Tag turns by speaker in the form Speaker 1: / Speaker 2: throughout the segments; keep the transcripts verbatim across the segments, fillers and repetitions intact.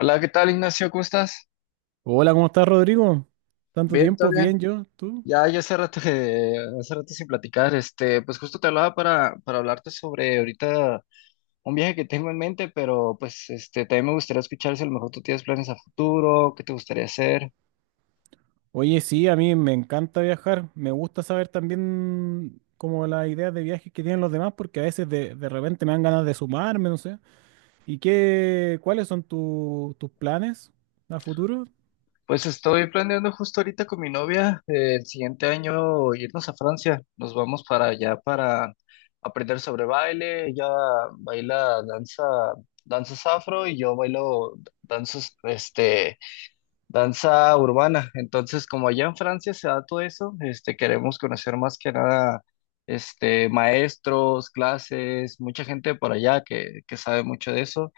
Speaker 1: Hola, ¿qué tal, Ignacio? ¿Cómo estás?
Speaker 2: Hola, ¿cómo estás, Rodrigo? Tanto
Speaker 1: Bien, todo
Speaker 2: tiempo,
Speaker 1: bien.
Speaker 2: bien yo, ¿tú?
Speaker 1: Ya, ya hace rato, que- hace rato sin platicar. Este, pues justo te hablaba para, para hablarte sobre ahorita un viaje que tengo en mente, pero pues este, también me gustaría escuchar si a lo mejor tú tienes planes a futuro, qué te gustaría hacer.
Speaker 2: Oye, sí, a mí me encanta viajar. Me gusta saber también como las ideas de viajes que tienen los demás, porque a veces de, de repente me dan ganas de sumarme, no sé. ¿Y qué, cuáles son tu- tus planes a futuro?
Speaker 1: Pues estoy planeando justo ahorita con mi novia, eh, el siguiente año irnos a Francia. Nos vamos para allá para aprender sobre baile. Ella baila danza, danzas afro y yo bailo danzas, este danza urbana. Entonces, como allá en Francia se da todo eso, este, queremos conocer más que nada, este, maestros, clases, mucha gente por allá que, que sabe mucho de eso.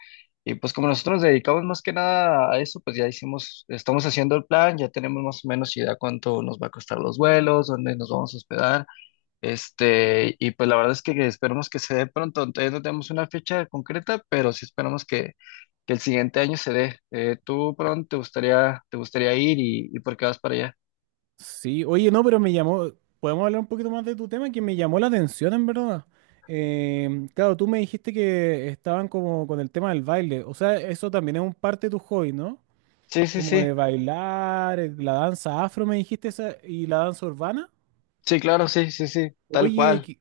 Speaker 1: Y pues como nosotros nos dedicamos más que nada a eso, pues ya hicimos, estamos haciendo el plan, ya tenemos más o menos idea cuánto nos va a costar los vuelos, dónde nos vamos a hospedar. Este, y pues la verdad es que esperamos que se dé pronto. Todavía no tenemos una fecha concreta, pero sí esperamos que, que el siguiente año se dé. Eh, ¿tú por dónde te gustaría, te gustaría ir y, y por qué vas para allá?
Speaker 2: Sí, oye, no, pero me llamó, podemos hablar un poquito más de tu tema, que me llamó la atención, en verdad. Em, claro, tú me dijiste que estaban como con el tema del baile, o sea, eso también es un parte de tu hobby, ¿no?
Speaker 1: Sí, sí,
Speaker 2: Como
Speaker 1: sí.
Speaker 2: de bailar, eh, la danza afro, me dijiste esa, y la danza urbana.
Speaker 1: Sí, claro, sí, sí, sí, tal
Speaker 2: Oye,
Speaker 1: cual.
Speaker 2: qué,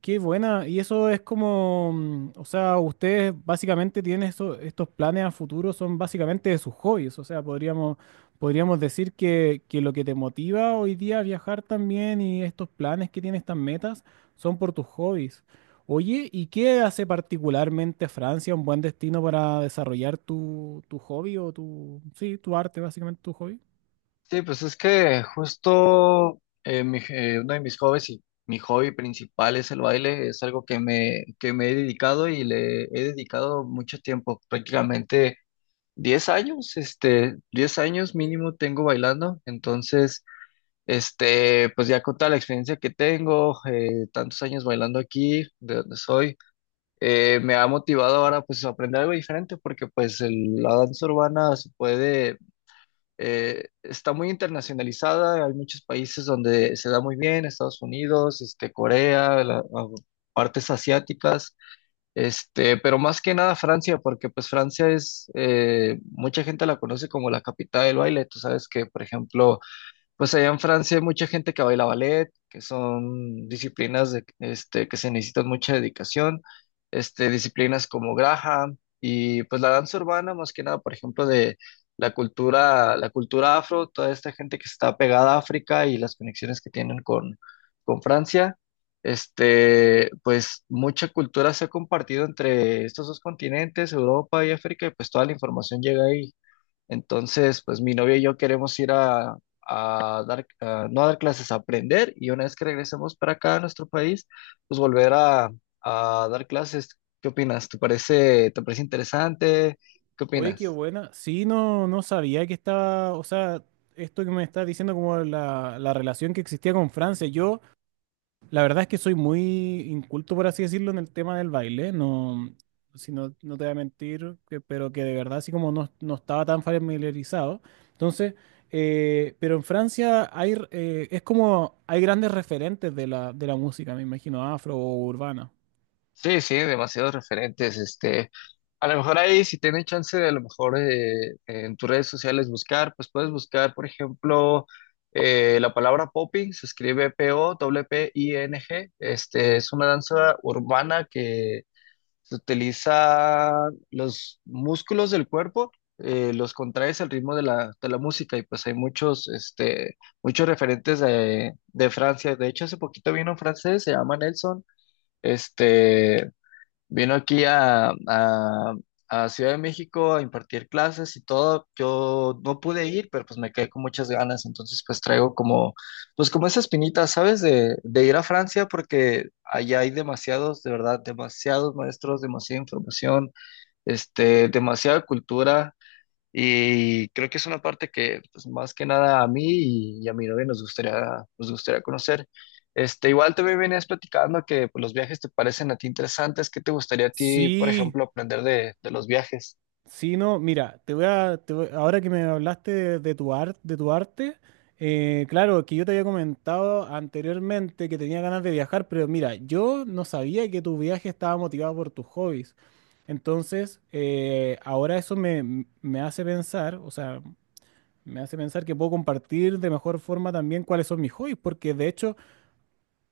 Speaker 2: qué buena. Y eso es como, mm, o sea, ustedes básicamente tienen eso- estos planes a futuro, son básicamente de sus hobbies. O sea, podríamos, podríamos decir que, que lo que te motiva hoy día a viajar también y estos planes que tienes, estas metas, son por tus hobbies. Oye, ¿y qué hace particularmente Francia un buen destino para desarrollar tu, tu hobby o tu, sí, tu arte, básicamente tu hobby?
Speaker 1: Sí, pues es que justo eh, mi- eh, uno de mis hobbies y mi hobby principal es el baile. Es algo que me, que me he dedicado y le he dedicado mucho tiempo. Prácticamente, diez años, este, diez años mínimo tengo bailando, entonces, este, pues ya con toda la experiencia que tengo, eh, tantos años bailando aquí, de donde soy, eh, me ha motivado ahora pues a aprender algo diferente, porque pues el- la danza urbana se puede, eh, está muy internacionalizada, hay muchos países donde se da muy bien, Estados Unidos, este, Corea, la- a- partes asiáticas, este, pero más que nada Francia, porque pues Francia es, eh, mucha gente la conoce como la capital del baile. Tú sabes que, por ejemplo, pues allá en Francia hay mucha gente que baila ballet, que son disciplinas de, este, que se necesitan mucha dedicación, este, disciplinas como Graham y pues la danza urbana, más que nada, por ejemplo, de la cultura, la cultura afro, toda esta gente que está pegada a África y las conexiones que tienen con, con, Francia, este, pues mucha cultura se ha compartido entre estos dos continentes, Europa y África, y pues toda la información llega ahí. Entonces, pues mi novia y yo queremos ir a, a dar, a- no a dar clases, a aprender y una vez que regresemos para acá a nuestro país, pues volver a, a dar clases. ¿Qué opinas? ¿Te parece, te parece interesante? ¿Qué
Speaker 2: Oye, qué
Speaker 1: opinas?
Speaker 2: buena. Sí, no, no sabía que estaba, o sea, esto que me estás diciendo como la, la relación que existía con Francia. Yo, la verdad es que soy muy inculto, por así decirlo, en el tema del baile. No, si no, no te voy a mentir, que- pero que de verdad así como no, no estaba tan familiarizado. Entonces, eh, pero en Francia hay, r- eh, es como, hay grandes referentes de la, de la música, me imagino, afro o urbana.
Speaker 1: Sí, sí, demasiados referentes. Este, a lo mejor ahí, si tienes chance de a lo mejor eh, en tus redes sociales buscar, pues puedes buscar, por ejemplo, eh, la palabra popping, se escribe P O P I N G, este, es una danza urbana que se utiliza los músculos del cuerpo, eh, los contraes al ritmo de la, de la música y pues hay muchos, este, muchos referentes de, de Francia. De hecho, hace poquito vino un francés, se llama Nelson, este, vino aquí a, a- a Ciudad de México a impartir clases y todo. Yo no pude ir, pero pues me quedé con muchas ganas. Entonces pues traigo como, pues como esa espinita, ¿sabes? De, de ir a Francia porque allá hay demasiados, de verdad, demasiados maestros, demasiada información, este, demasiada cultura. Y creo que es una parte que, pues, más que nada a mí y, y a mi novia nos gustaría, nos gustaría conocer. Este, igual te venías platicando que pues, los viajes te parecen a ti interesantes. ¿Qué te gustaría a ti, por
Speaker 2: Sí,
Speaker 1: ejemplo, aprender de, de los viajes?
Speaker 2: sí, no, mira, te voy a, te voy- ahora que me hablaste de, de tu arte, de tu arte, eh, claro, que yo te había comentado anteriormente que tenía ganas de viajar, pero mira, yo no sabía que tu viaje estaba motivado por tus hobbies. Entonces, eh, ahora eso me, me hace pensar, o sea, me hace pensar que puedo compartir de mejor forma también cuáles son mis hobbies, porque de hecho,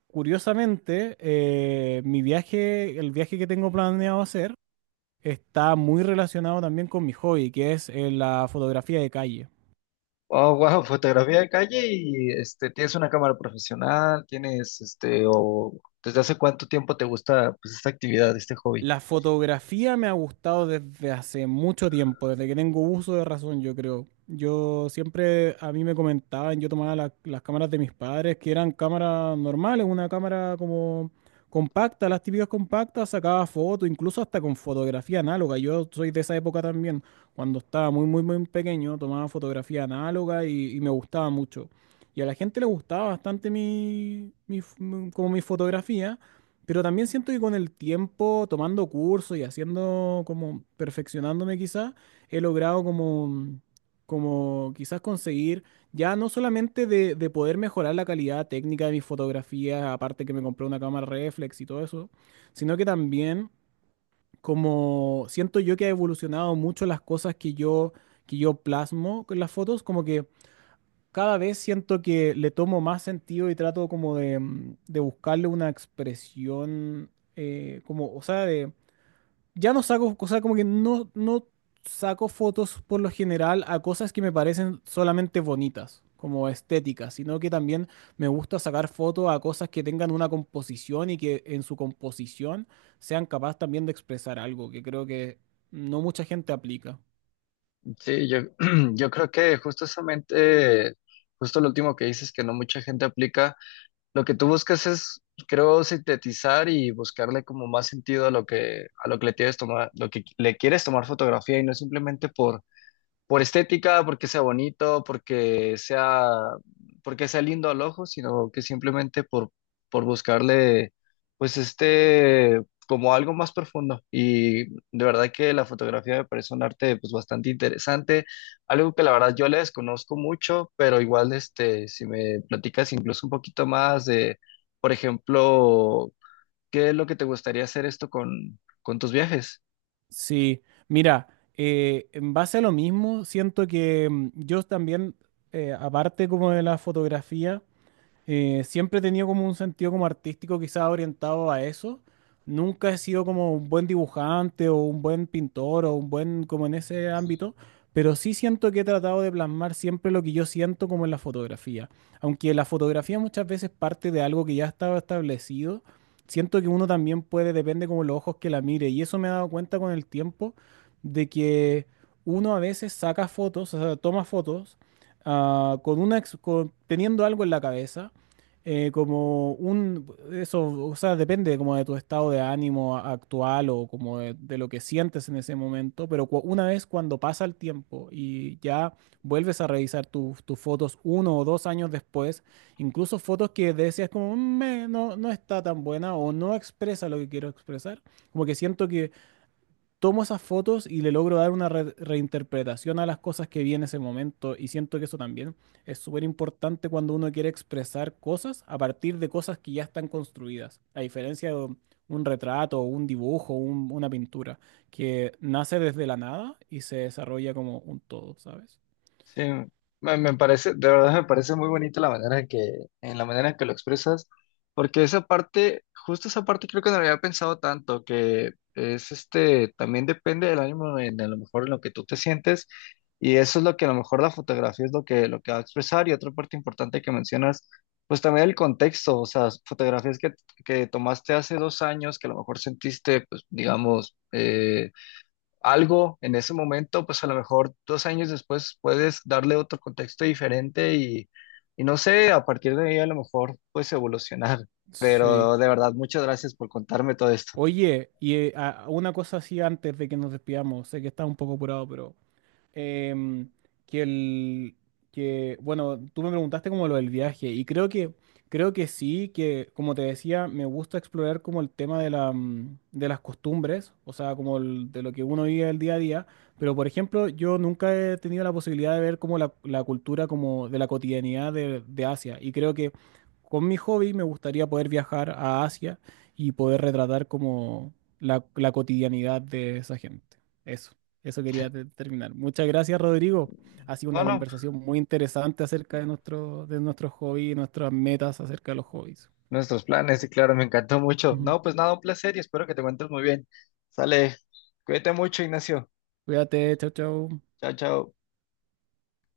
Speaker 2: curiosamente, eh, mi viaje, el viaje que tengo planeado hacer, está muy relacionado también con mi hobby, que es eh, la fotografía de calle.
Speaker 1: Oh, wow, fotografía de calle y este, tienes una cámara profesional, tienes este, o desde hace cuánto tiempo te gusta pues, esta actividad, este hobby.
Speaker 2: La fotografía me ha gustado desde hace mucho tiempo, desde que tengo uso de razón, yo creo. Yo siempre, a mí me comentaban, yo tomaba la- las cámaras de mis padres, que eran cámaras normales, una cámara como compacta, las típicas compactas, sacaba fotos, incluso hasta con fotografía análoga. Yo soy de esa época también, cuando estaba muy, muy, muy pequeño, tomaba fotografía análoga y, y me gustaba mucho. Y a la gente le gustaba bastante mi, mi f- como mi fotografía. Pero también siento que con el tiempo, tomando cursos y haciendo como perfeccionándome quizás, he logrado como, como quizás conseguir ya no solamente de, de poder mejorar la calidad técnica de mis fotografías, aparte que me compré una cámara reflex y todo eso, sino que también como siento yo que ha evolucionado mucho las cosas que yo, que yo plasmo con las fotos, como que cada vez siento que le tomo más sentido y trato como de, mm, de buscarle una expresión, eh, como, o sea, de, ya no saco, o sea, como que no, no saco fotos por lo general a cosas que me parecen solamente bonitas, como estéticas, sino que también me gusta sacar fotos a cosas que tengan una composición y que en su composición sean capaces también de expresar algo, que creo que no mucha gente aplica.
Speaker 1: Sí, yo, yo creo que justamente, justo lo último que dices, que no mucha gente aplica, lo que tú buscas es, creo, sintetizar y buscarle como más sentido a lo que, a lo que le tienes tomar, lo que le quieres tomar fotografía y no simplemente por por estética, porque sea bonito, porque sea, porque sea lindo al ojo, sino que simplemente por, por buscarle, pues este, como algo más profundo. Y de verdad que la fotografía me parece un arte, pues bastante interesante, algo que la verdad yo le desconozco mucho, pero igual, este, si me platicas incluso un poquito más de, por ejemplo, ¿qué es lo que te gustaría hacer esto con, con, tus viajes?
Speaker 2: Sí, mira, eh, en base a lo mismo, siento que mm, yo también, eh, aparte como de la fotografía, eh, siempre he tenido como un sentido como artístico quizá orientado a eso. Nunca he sido como un buen dibujante o un buen pintor o un buen como en ese ámbito, pero sí siento que he tratado de plasmar siempre lo que yo siento como en la fotografía. Aunque la fotografía muchas veces parte de algo que ya estaba establecido, siento que uno también puede, depende como los ojos que la mire. Y eso me he dado cuenta con el tiempo de que uno a veces saca fotos, o sea, toma fotos ah, con una, ex- con- teniendo algo en la cabeza eh, como un, eso, o sea, depende como de tu estado de ánimo a- actual o como de, de lo que sientes en ese momento, pero cua- una vez cuando pasa el tiempo y ya vuelves a revisar tus tus fotos uno o dos años después, incluso fotos que decías como "Mm, me- no, no está tan buena o no expresa lo que quiero expresar, como que siento que tomo esas fotos y le logro dar una re- reinterpretación a las cosas que vi en ese momento y siento que eso también es súper importante cuando uno quiere expresar cosas a partir de cosas que ya están construidas, a diferencia de un retrato, un dibujo, un- una pintura, que nace desde la nada y se desarrolla como un todo, ¿sabes?
Speaker 1: Sí, me, me parece, de verdad me parece muy bonita la manera en que, en la manera en que lo expresas, porque esa parte, justo esa parte creo que no la había pensado tanto, que es este, también depende del ánimo en, a lo mejor en lo que tú te sientes, y eso es lo que a lo mejor la fotografía es lo que, lo que va a expresar, y otra parte importante que mencionas, pues también el contexto, o sea, fotografías que, que tomaste hace dos años, que a lo mejor sentiste, pues digamos, eh, algo en ese momento, pues a lo mejor dos años después puedes darle otro contexto diferente y, y no sé, a partir de ahí a lo mejor puedes evolucionar.
Speaker 2: Sí.
Speaker 1: Pero de verdad, muchas gracias por contarme todo esto.
Speaker 2: Oye, y eh, a- una cosa así antes de que nos despidamos, sé que estás un poco apurado, pero em, que el que bueno, tú me preguntaste como lo del viaje y creo que creo que sí, que como te decía, me gusta explorar como el tema de la, mm, de las costumbres, o sea, como el- de lo que uno vive el día a día, pero por ejemplo, yo nunca he tenido la posibilidad de ver como la, la cultura como de la cotidianidad de, de Asia y creo que con mi hobby me gustaría poder viajar a Asia y poder retratar como la, la cotidianidad de esa gente. Eso. Eso quería te- terminar. Muchas gracias, Rodrigo. Ha sido
Speaker 1: No,
Speaker 2: una
Speaker 1: no,
Speaker 2: conversación muy interesante acerca de nuestro, de nuestros hobbies y nuestras metas acerca de los hobbies.
Speaker 1: nuestros planes, y claro, me encantó mucho.
Speaker 2: Ujú.
Speaker 1: No, pues nada, un placer y espero que te encuentres muy bien. Sale, cuídate mucho, Ignacio.
Speaker 2: Cuídate, chao, chao.
Speaker 1: Chao, chao.